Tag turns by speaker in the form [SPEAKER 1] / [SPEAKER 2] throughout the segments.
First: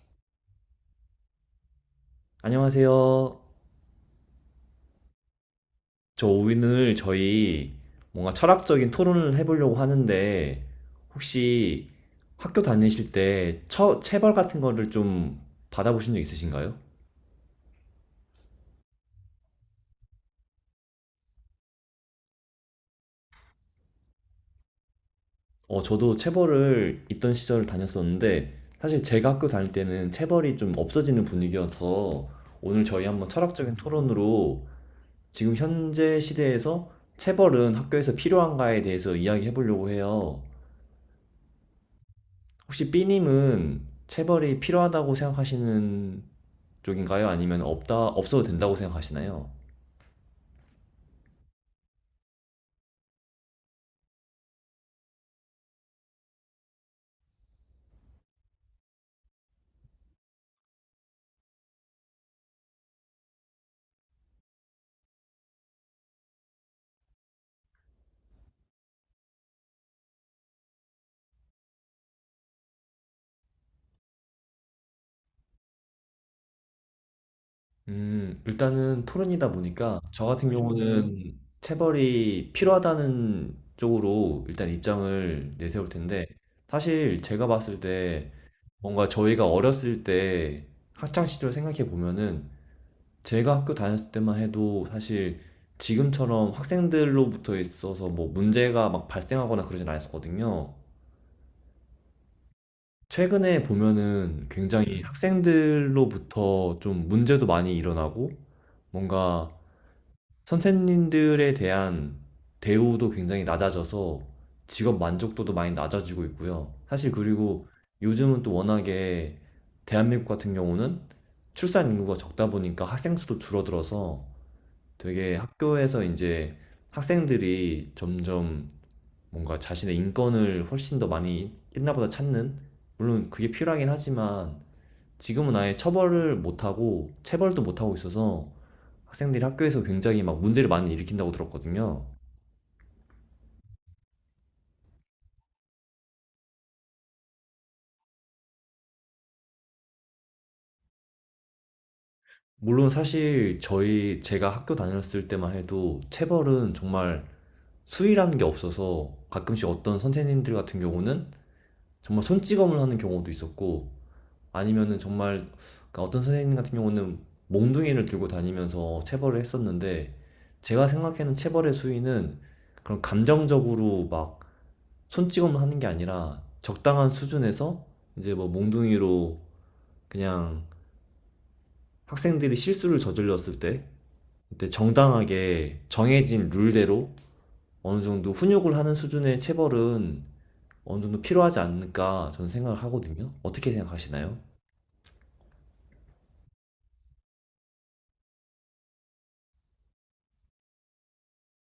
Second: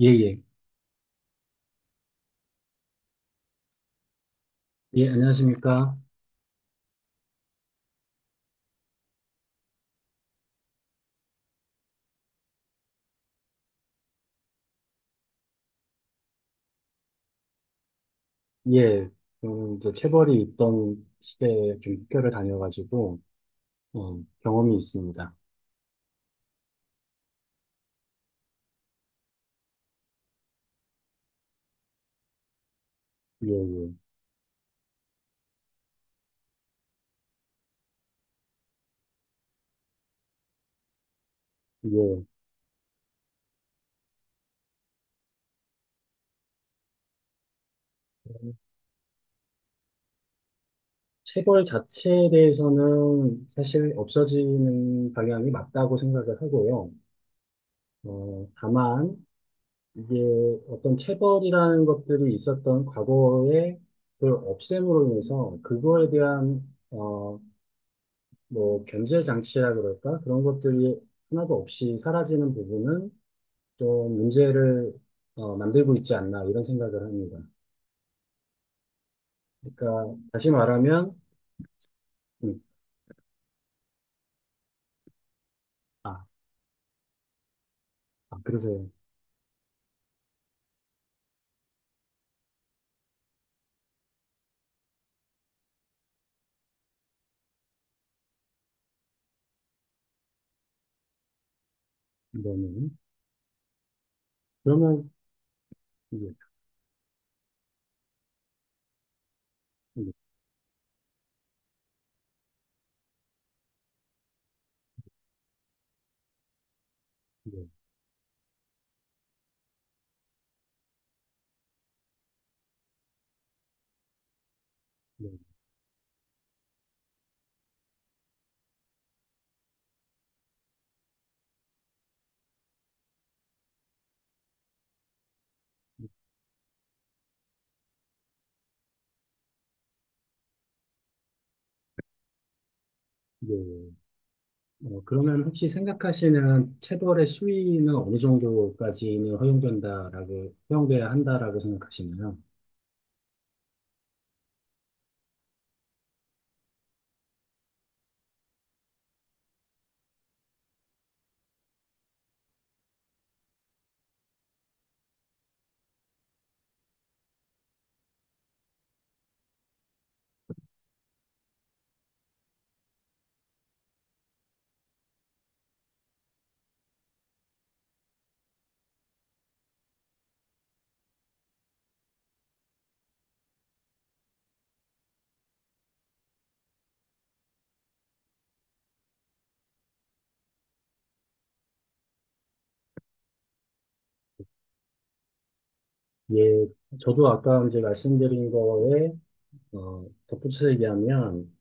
[SPEAKER 1] 예, 예.
[SPEAKER 2] 안녕하세요.
[SPEAKER 1] 예, 안녕하십니까.
[SPEAKER 2] 저 오늘 저희 뭔가 철학적인 토론을 해보려고 하는데, 혹시 학교 다니실 때 체벌 같은 거를 좀 받아보신 적 있으신가요?
[SPEAKER 1] 예, 이제 체벌이 있던 시대에 좀 학교를 다녀가지고, 경험이 있습니다.
[SPEAKER 2] 저도 체벌을 있던 시절을 다녔었는데, 사실 제가 학교 다닐 때는 체벌이 좀 없어지는 분위기여서, 오늘 저희 한번
[SPEAKER 1] 예,
[SPEAKER 2] 철학적인
[SPEAKER 1] 예.
[SPEAKER 2] 토론으로 지금 현재 시대에서 체벌은 학교에서 필요한가에 대해서 이야기해 보려고 해요.
[SPEAKER 1] 예.
[SPEAKER 2] 혹시 B님은 체벌이 필요하다고 생각하시는 쪽인가요? 아니면 없다, 없어도 된다고 생각하시나요?
[SPEAKER 1] 체벌 자체에 대해서는 사실 없어지는 방향이 맞다고 생각을 하고요. 다만, 이게 어떤 체벌이라는 것들이 있었던 과거의 그 없앰으로 인해서 그거에 대한, 뭐 견제 장치라 그럴까? 그런 것들이 하나도 없이 사라지는 부분은 또 문제를 만들고 있지 않나 이런 생각을 합니다.
[SPEAKER 2] 일단은 토론이다 보니까
[SPEAKER 1] 그러니까
[SPEAKER 2] 저 같은
[SPEAKER 1] 다시 말하면
[SPEAKER 2] 경우는 체벌이
[SPEAKER 1] 음,
[SPEAKER 2] 필요하다는 쪽으로 일단 입장을 내세울 텐데,
[SPEAKER 1] 아,
[SPEAKER 2] 사실 제가 봤을 때
[SPEAKER 1] 아 그러세요.
[SPEAKER 2] 뭔가 저희가 어렸을 때 학창 시절 생각해 보면은 제가 학교 다녔을 때만 해도 사실 지금처럼 학생들로부터 있어서 뭐 문제가 막 발생하거나 그러진 않았었거든요.
[SPEAKER 1] 이거는
[SPEAKER 2] 최근에 보면은 굉장히
[SPEAKER 1] 그러면 이게
[SPEAKER 2] 학생들로부터 좀 문제도 많이 일어나고 뭔가
[SPEAKER 1] 이게
[SPEAKER 2] 선생님들에 대한 대우도 굉장히 낮아져서 직업 만족도도 많이 낮아지고 있고요. 사실 그리고
[SPEAKER 1] 이게
[SPEAKER 2] 요즘은 또 워낙에 대한민국 같은 경우는 출산 인구가 적다 보니까 학생 수도 줄어들어서 되게
[SPEAKER 1] 이게,
[SPEAKER 2] 학교에서 이제 학생들이 점점 뭔가 자신의 인권을 훨씬 더 많이 옛날보다 찾는, 물론 그게 필요하긴 하지만 지금은 아예 처벌을 못하고 체벌도 못하고 있어서 학생들이 학교에서 굉장히 막 문제를 많이 일으킨다고 들었거든요.
[SPEAKER 1] 이게, 어, 그러면 혹시 생각하시는 체벌의 수위는 어느 정도까지는 허용된다라고 허용돼야 한다라고 생각하시나요?
[SPEAKER 2] 물론 사실 저희 제가 학교 다녔을 때만 해도 체벌은 정말 수위라는 게 없어서, 가끔씩 어떤 선생님들 같은 경우는 정말 손찌검을 하는 경우도 있었고, 아니면은 정말, 그러니까 어떤 선생님 같은 경우는 몽둥이를 들고 다니면서 체벌을 했었는데, 제가 생각하는 체벌의 수위는 그런 감정적으로 막 손찌검을 하는 게 아니라 적당한 수준에서 이제 뭐 몽둥이로 그냥 학생들이 실수를 저질렀을 때 그때 정당하게 정해진 룰대로 어느 정도 훈육을 하는 수준의 체벌은 어느 정도 필요하지 않을까 저는 생각을 하거든요. 어떻게 생각하시나요?
[SPEAKER 1] 예, 저도 아까 이제 말씀드린 거에 덧붙여 얘기하면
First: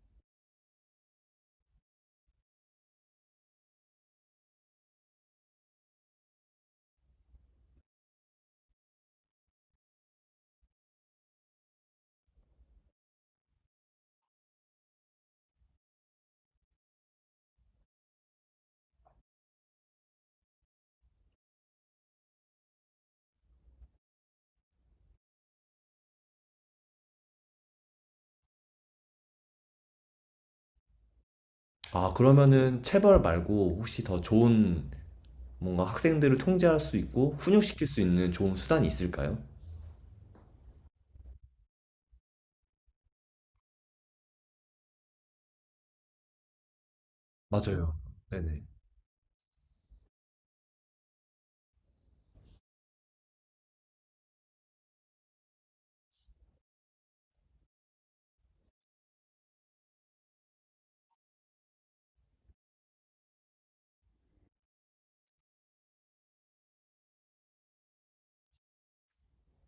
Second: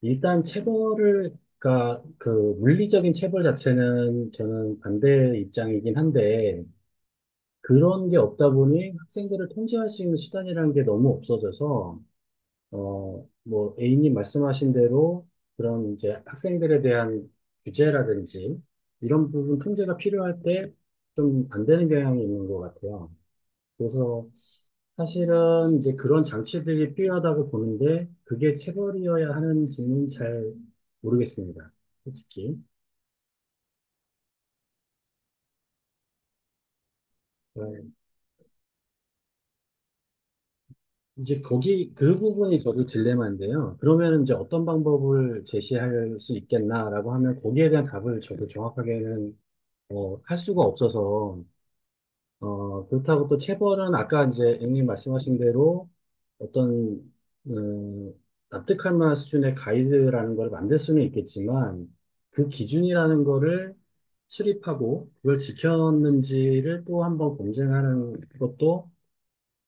[SPEAKER 1] 일단 체벌을 그러니까 그 물리적인 체벌 자체는 저는 반대 입장이긴 한데 그런 게 없다 보니 학생들을 통제할 수 있는 수단이라는 게 너무 없어져서 뭐 A님 말씀하신 대로 그런 이제 학생들에 대한 규제라든지 이런 부분 통제가 필요할 때 좀 안 되는 경향이 있는 것 같아요. 그래서 사실은 이제 그런 장치들이 필요하다고 보는데 그게 체벌이어야 하는지는 잘 모르겠습니다.
[SPEAKER 2] 아,
[SPEAKER 1] 솔직히.
[SPEAKER 2] 그러면은 체벌 말고 혹시 더 좋은, 뭔가 학생들을 통제할 수 있고 훈육시킬
[SPEAKER 1] 네.
[SPEAKER 2] 수 있는 좋은 수단이 있을까요?
[SPEAKER 1] 이제 거기 그 부분이 저도 딜레마인데요. 그러면 이제 어떤 방법을 제시할 수 있겠나라고 하면 거기에 대한
[SPEAKER 2] 맞아요.
[SPEAKER 1] 답을 저도
[SPEAKER 2] 네네.
[SPEAKER 1] 정확하게는 할 수가 없어서 그렇다고 또 체벌은 아까 이제 앵님 말씀하신 대로 어떤, 음, 납득할 만한 수준의 가이드라는 걸 만들 수는 있겠지만 그 기준이라는 거를 수립하고 그걸 지켰는지를 또 한번 검증하는 것도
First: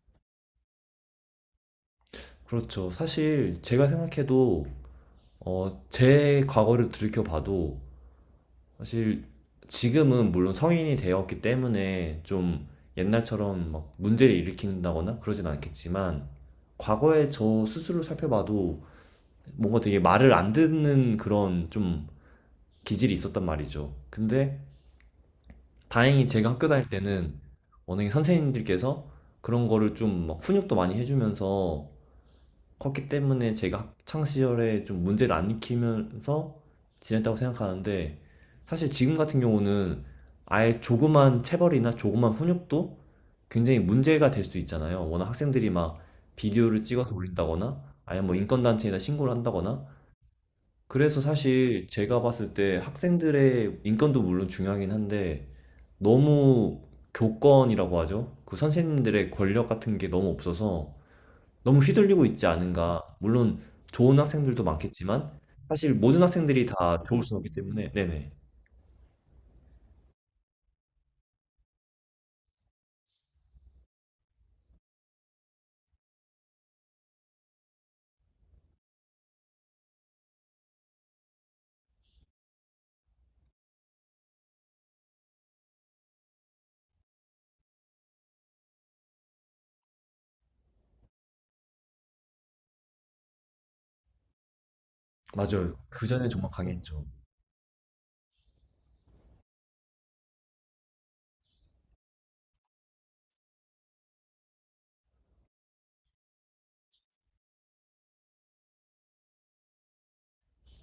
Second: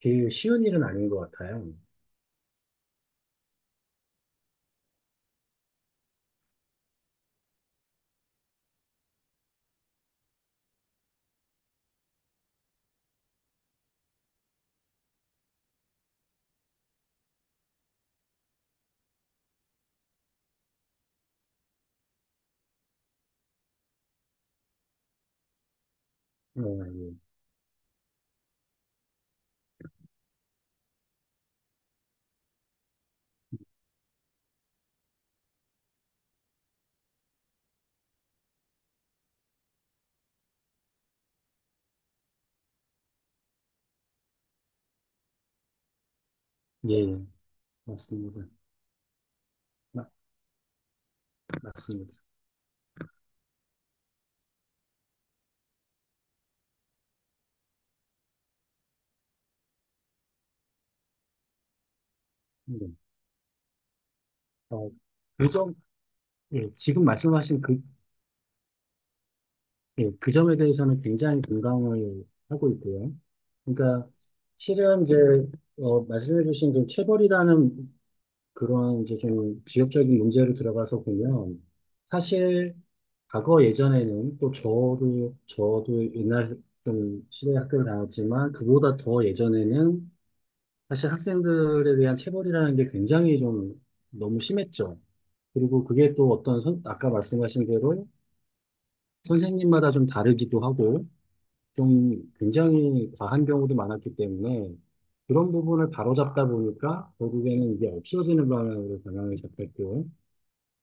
[SPEAKER 1] 그 쉬운 일은 아닌 것 같아요.
[SPEAKER 2] 그렇죠. 사실 제가 생각해도 제 과거를 들이켜봐도, 사실 지금은 물론 성인이 되었기 때문에 좀 옛날처럼 막 문제를 일으킨다거나 그러진 않겠지만, 과거에 저 스스로 살펴봐도 뭔가 되게 말을 안 듣는 그런 좀 기질이 있었단 말이죠. 근데 다행히 제가 학교 다닐
[SPEAKER 1] 예,
[SPEAKER 2] 때는 워낙에 선생님들께서 그런 거를 좀막 훈육도 많이 해주면서 컸기 때문에 제가 학창 시절에 좀 문제를 안 일으키면서 지냈다고 생각하는데, 사실 지금 같은 경우는 아예 조그만 체벌이나 조그만 훈육도 굉장히 문제가 될 수 있잖아요. 워낙 학생들이 막 비디오를
[SPEAKER 1] 예,
[SPEAKER 2] 찍어서
[SPEAKER 1] 예.
[SPEAKER 2] 올린다거나 아예 뭐
[SPEAKER 1] 맞습니다.
[SPEAKER 2] 인권단체에다 신고를 한다거나,
[SPEAKER 1] 맞,
[SPEAKER 2] 그래서 사실
[SPEAKER 1] 맞습니다.
[SPEAKER 2] 제가 봤을 때 학생들의 인권도 물론 중요하긴 한데, 너무, 교권이라고 하죠. 그 선생님들의 권력 같은 게 너무 없어서 너무 휘둘리고 있지
[SPEAKER 1] 네.
[SPEAKER 2] 않은가. 물론 좋은 학생들도
[SPEAKER 1] 어,
[SPEAKER 2] 많겠지만
[SPEAKER 1] 그 점,
[SPEAKER 2] 사실 모든 학생들이
[SPEAKER 1] 예,
[SPEAKER 2] 다
[SPEAKER 1] 지금
[SPEAKER 2] 좋을 수 없기
[SPEAKER 1] 말씀하신 그,
[SPEAKER 2] 때문에. 네네.
[SPEAKER 1] 예, 그 점에 대해서는 굉장히 공감을 하고 있고요. 그러니까 실은 이제 말씀해주신 그 체벌이라는 그런 이제 좀 지역적인 문제로 들어가서 보면 사실 과거 예전에는 또 저도 옛날 좀 시대 학교를 다녔지만 그보다 더 예전에는 사실 학생들에 대한 체벌이라는 게 굉장히 좀 너무 심했죠.
[SPEAKER 2] 맞아요.
[SPEAKER 1] 그리고
[SPEAKER 2] 그
[SPEAKER 1] 그게
[SPEAKER 2] 전에
[SPEAKER 1] 또
[SPEAKER 2] 정말
[SPEAKER 1] 어떤
[SPEAKER 2] 강했죠.
[SPEAKER 1] 아까 말씀하신 대로 선생님마다 좀 다르기도 하고 좀 굉장히 과한 경우도 많았기 때문에 그런 부분을 바로잡다 보니까 결국에는 이게 없어지는 방향으로 방향을 잡혔고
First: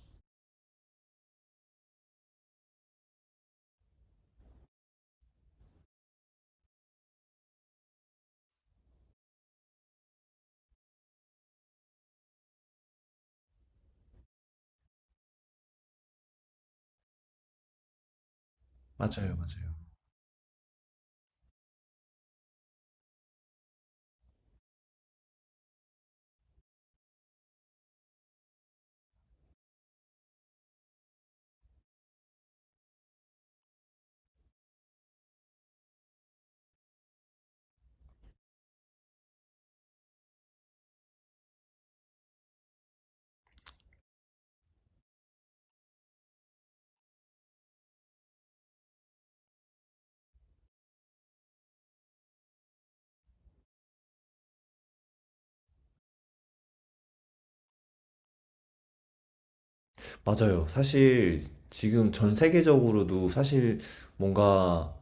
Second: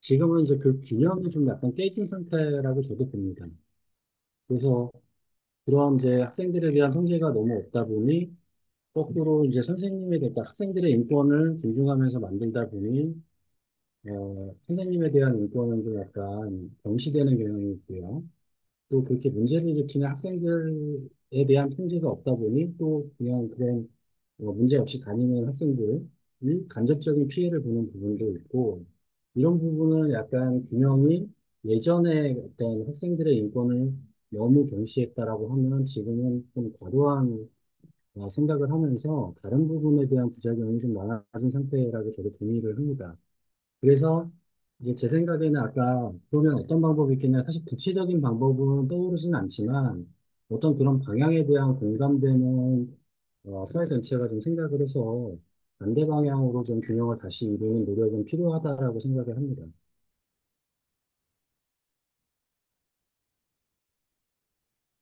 [SPEAKER 1] 지금은 이제 그 균형이 좀 약간 깨진 상태라고 저도 봅니다. 그래서 그런 이제 학생들에 대한 통제가 너무 없다 보니 거꾸로 이제 선생님에 대한 그러니까 학생들의 인권을 존중하면서 만들다 보니 선생님에 대한 인권은 좀 약간 경시되는 경향이 있고요. 또 그렇게
[SPEAKER 2] 맞아요,
[SPEAKER 1] 문제를
[SPEAKER 2] 맞아요.
[SPEAKER 1] 일으키는 학생들에 대한 통제가 없다 보니 또 그냥 그런 문제 없이 다니는 학생들이 간접적인 피해를 보는 부분도 있고 이런 부분을 약간 균형이 예전에 어떤 학생들의 인권을 너무 경시했다라고 하면 지금은 좀 과도한 생각을 하면서 다른 부분에 대한 부작용이 좀 많아진 상태라고 저도 동의를 합니다. 그래서 이제 제 생각에는 아까 그러면 어떤 방법이 있겠냐. 사실 구체적인 방법은 떠오르진 않지만 어떤 그런 방향에 대한 공감되는 사회 전체가 좀 생각을 해서 반대 방향으로 좀 균형을 다시 이루는 노력은 필요하다라고 생각을 합니다.
[SPEAKER 2] 맞아요. 사실 지금 전 세계적으로도 사실 뭔가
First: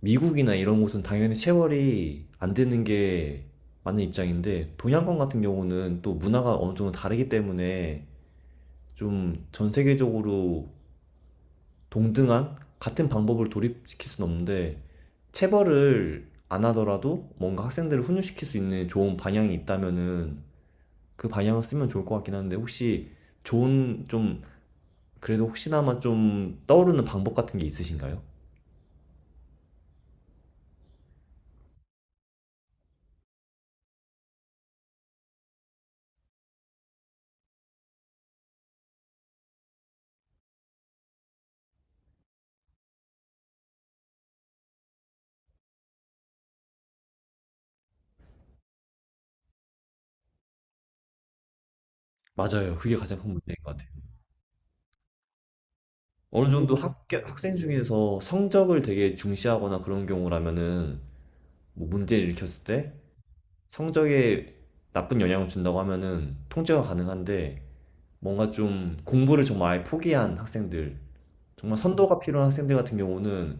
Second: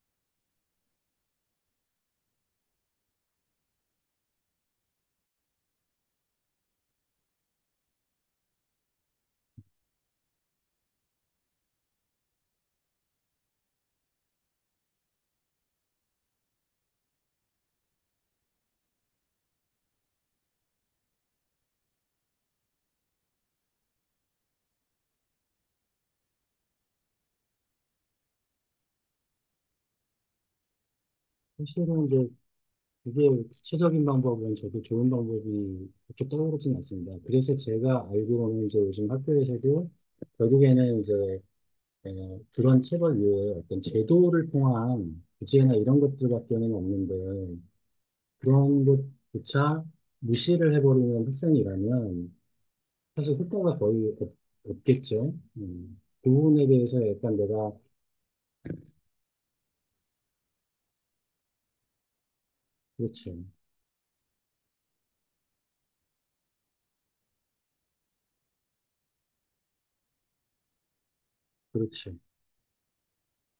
[SPEAKER 2] 미국이나 이런 곳은 당연히 체벌이 안 되는 게 맞는 입장인데, 동양권 같은 경우는 또 문화가 어느 정도 다르기 때문에 좀 전 세계적으로 동등한 같은 방법을 도입시킬 수는 없는데, 체벌을 안 하더라도 뭔가 학생들을 훈육시킬 수 있는 좋은 방향이 있다면은 그 방향을 쓰면 좋을 것 같긴 한데, 혹시 좋은 좀, 그래도 혹시나마 좀 떠오르는 방법 같은 게 있으신가요?
[SPEAKER 1] 사실은 이제 그게 구체적인 방법은 저도 좋은 방법이 그렇게 떠오르진 않습니다. 그래서 제가 알기로는 이제 요즘 학교에서도 결국에는 이제 예 그런 체벌 외에 어떤 제도를 통한 규제나 이런 것들밖에는 없는데 그런 것조차 무시를 해버리는 학생이라면
[SPEAKER 2] 맞아요. 그게 가장 큰
[SPEAKER 1] 사실
[SPEAKER 2] 문제인 것
[SPEAKER 1] 효과가
[SPEAKER 2] 같아요.
[SPEAKER 1] 거의 없겠죠. 그
[SPEAKER 2] 어느
[SPEAKER 1] 부분에
[SPEAKER 2] 정도
[SPEAKER 1] 대해서 약간
[SPEAKER 2] 학생
[SPEAKER 1] 내가
[SPEAKER 2] 중에서 성적을 되게 중시하거나 그런 경우라면은 뭐 문제를 일으켰을 때
[SPEAKER 1] 그렇죠,
[SPEAKER 2] 성적에 나쁜 영향을 준다고 하면은 통제가 가능한데, 뭔가 좀 공부를 정말 아예 포기한 학생들, 정말
[SPEAKER 1] 그렇죠,
[SPEAKER 2] 선도가 필요한 학생들 같은 경우는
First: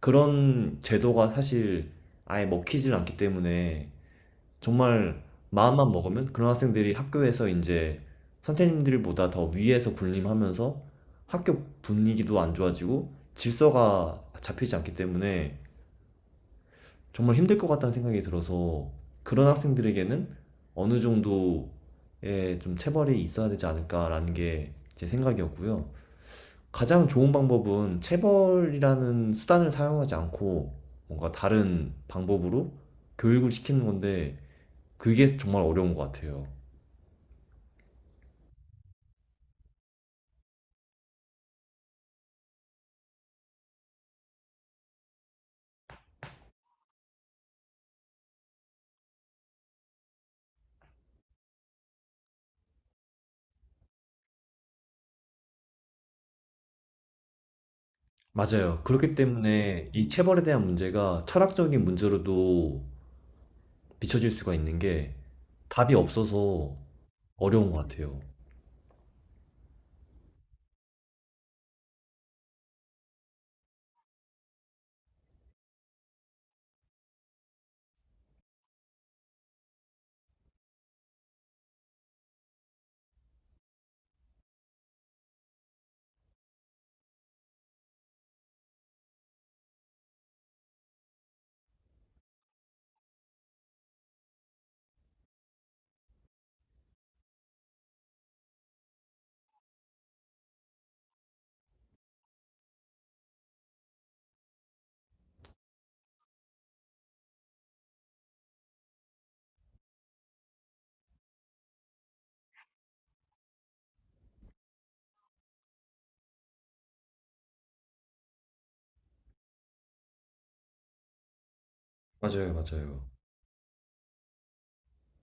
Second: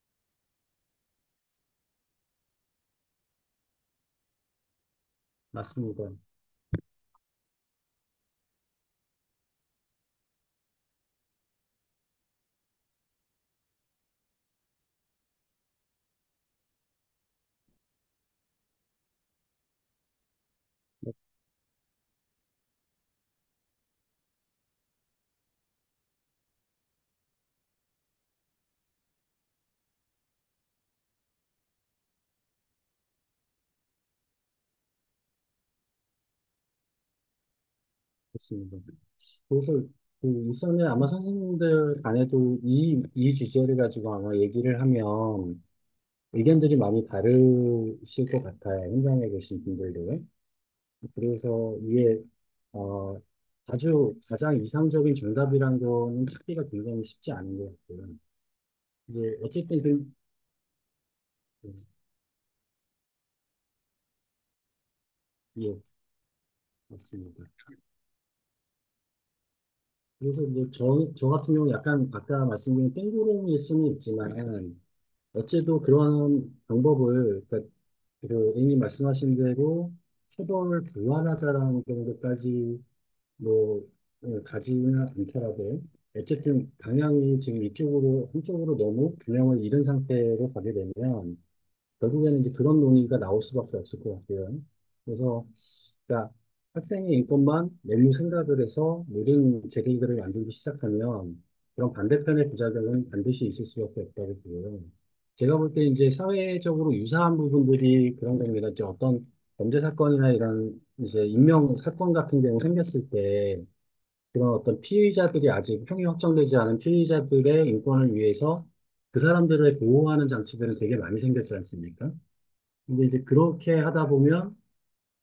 [SPEAKER 2] 그런 제도가 사실 아예 먹히질 않기 때문에, 정말 마음만
[SPEAKER 1] 맞습니다,
[SPEAKER 2] 먹으면 그런 학생들이 학교에서 이제 선생님들보다 더 위에서 군림하면서 학교 분위기도 안 좋아지고 질서가 잡히지 않기 때문에 정말 힘들 것 같다는 생각이 들어서, 그런 학생들에게는 어느 정도의 좀 체벌이 있어야 되지 않을까라는 게 제 생각이었고요. 가장 좋은 방법은 체벌이라는 수단을 사용하지 않고 뭔가 다른 방법으로 교육을 시키는 건데, 그게 정말 어려운 것 같아요.
[SPEAKER 1] 맞습니다. 그래서 그 일선에 아마 선생님들 간에도 이 주제를 가지고 아마 얘기를 하면 의견들이 많이 다르실 것 같아요. 현장에 계신 분들도. 그래서 이게 어, 아주 가장 이상적인 정답이라는 거는 찾기가 굉장히 쉽지 않은 것 같고요.
[SPEAKER 2] 맞아요. 그렇기
[SPEAKER 1] 이제 어쨌든
[SPEAKER 2] 때문에 이
[SPEAKER 1] 그,
[SPEAKER 2] 체벌에 대한 문제가
[SPEAKER 1] 네,
[SPEAKER 2] 철학적인 문제로도 비춰질 수가 있는 게,
[SPEAKER 1] 예,
[SPEAKER 2] 답이 없어서
[SPEAKER 1] 맞습니다.
[SPEAKER 2] 어려운 것 같아요.
[SPEAKER 1] 그래서 이제 저 같은 경우는 약간 아까 말씀드린 땡구름일 수는 있지만 어째도 그런 방법을 그러니까 그 A님 말씀하신 대로 체벌을 부활하자라는 정도까지 뭐 가지는 않더라도 어쨌든 방향이 지금 이쪽으로 한쪽으로 너무 균형을 잃은 상태로 가게 되면 결국에는 이제 그런 논의가 나올 수밖에 없을 것 같아요. 그래서 그러니까 학생의 인권만 메뉴 생각을 해서 모든 제도들을 만들기 시작하면 그런 반대편의 부작용은 반드시 있을 수밖에 없다고 보고요. 제가 볼 때 이제 사회적으로 유사한 부분들이 그런 겁니다. 이제 어떤 범죄 사건이나 이런 이제 인명 사건 같은 경우 생겼을 때 그런 어떤 피해자들이 아직 형이 확정되지 않은 피해자들의 인권을 위해서 그 사람들을 보호하는 장치들은 되게 많이 생겼지 않습니까?
[SPEAKER 2] 맞아요, 맞아요.
[SPEAKER 1] 근데 이제 그렇게 하다 보면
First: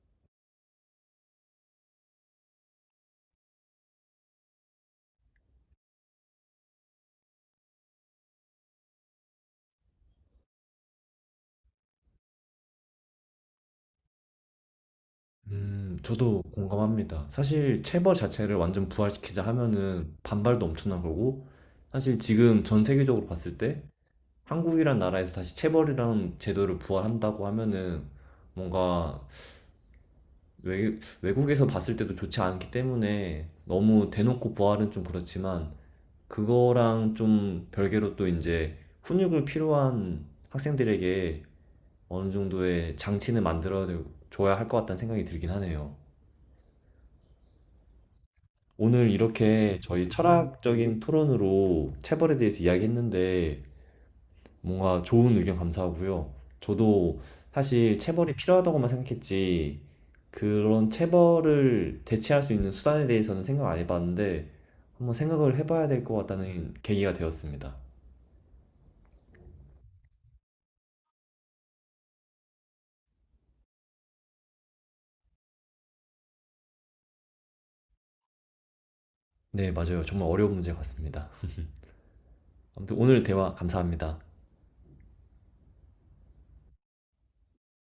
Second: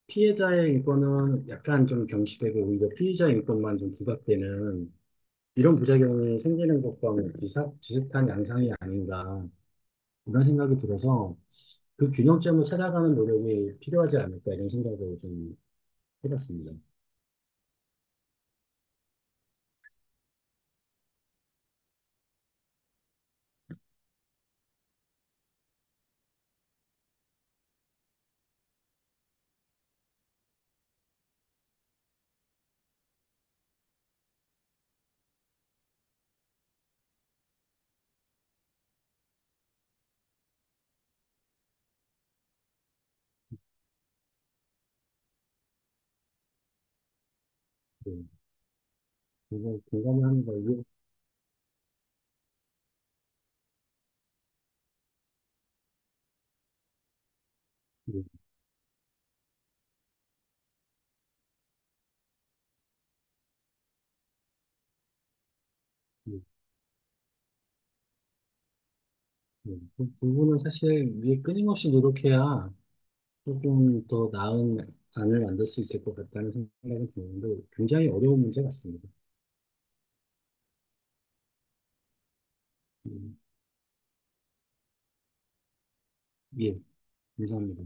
[SPEAKER 1] 피해자의 인권은 약간 좀 경시되고 오히려 피의자 인권만 좀 부각되는 이런 부작용이 생기는 것과 비슷한 양상이 아닌가 이런 생각이 들어서 그 균형점을 찾아가는 노력이 필요하지 않을까 이런 생각을 좀
[SPEAKER 2] 저도
[SPEAKER 1] 해봤습니다.
[SPEAKER 2] 공감합니다. 사실 체벌 자체를 완전 부활시키자 하면은 반발도 엄청난 거고, 사실 지금 전 세계적으로 봤을 때 한국이란 나라에서 다시 체벌이란 제도를 부활한다고 하면은 뭔가 외국에서 봤을 때도 좋지 않기 때문에, 너무 대놓고 부활은 좀 그렇지만, 그거랑 좀 별개로 또 이제 훈육을 필요한 학생들에게 어느 정도의 장치는 만들어 줘야 할 것 같다는 생각이 들긴 하네요.
[SPEAKER 1] 네,
[SPEAKER 2] 오늘 이렇게
[SPEAKER 1] 그거
[SPEAKER 2] 저희
[SPEAKER 1] 공감을 하는 걸로.
[SPEAKER 2] 철학적인 토론으로 체벌에 대해서 이야기했는데, 뭔가 좋은 의견 감사하고요. 저도 사실
[SPEAKER 1] 네,
[SPEAKER 2] 체벌이 필요하다고만 생각했지, 그런 체벌을 대체할 수 있는 수단에 대해서는 생각 안 해봤는데 한번 생각을 해봐야 될 것
[SPEAKER 1] 네.
[SPEAKER 2] 같다는 계기가 되었습니다.
[SPEAKER 1] 네, 그 부분은 사실 위에 끊임없이 노력해야 조금 더 나은 안을 만들 수 있을 것 같다는 생각이 드는데 굉장히 어려운 문제 같습니다.
[SPEAKER 2] 네, 맞아요. 정말 어려운 문제 같습니다. 아무튼 오늘
[SPEAKER 1] 음,
[SPEAKER 2] 대화 감사합니다.
[SPEAKER 1] 예, 감사합니다.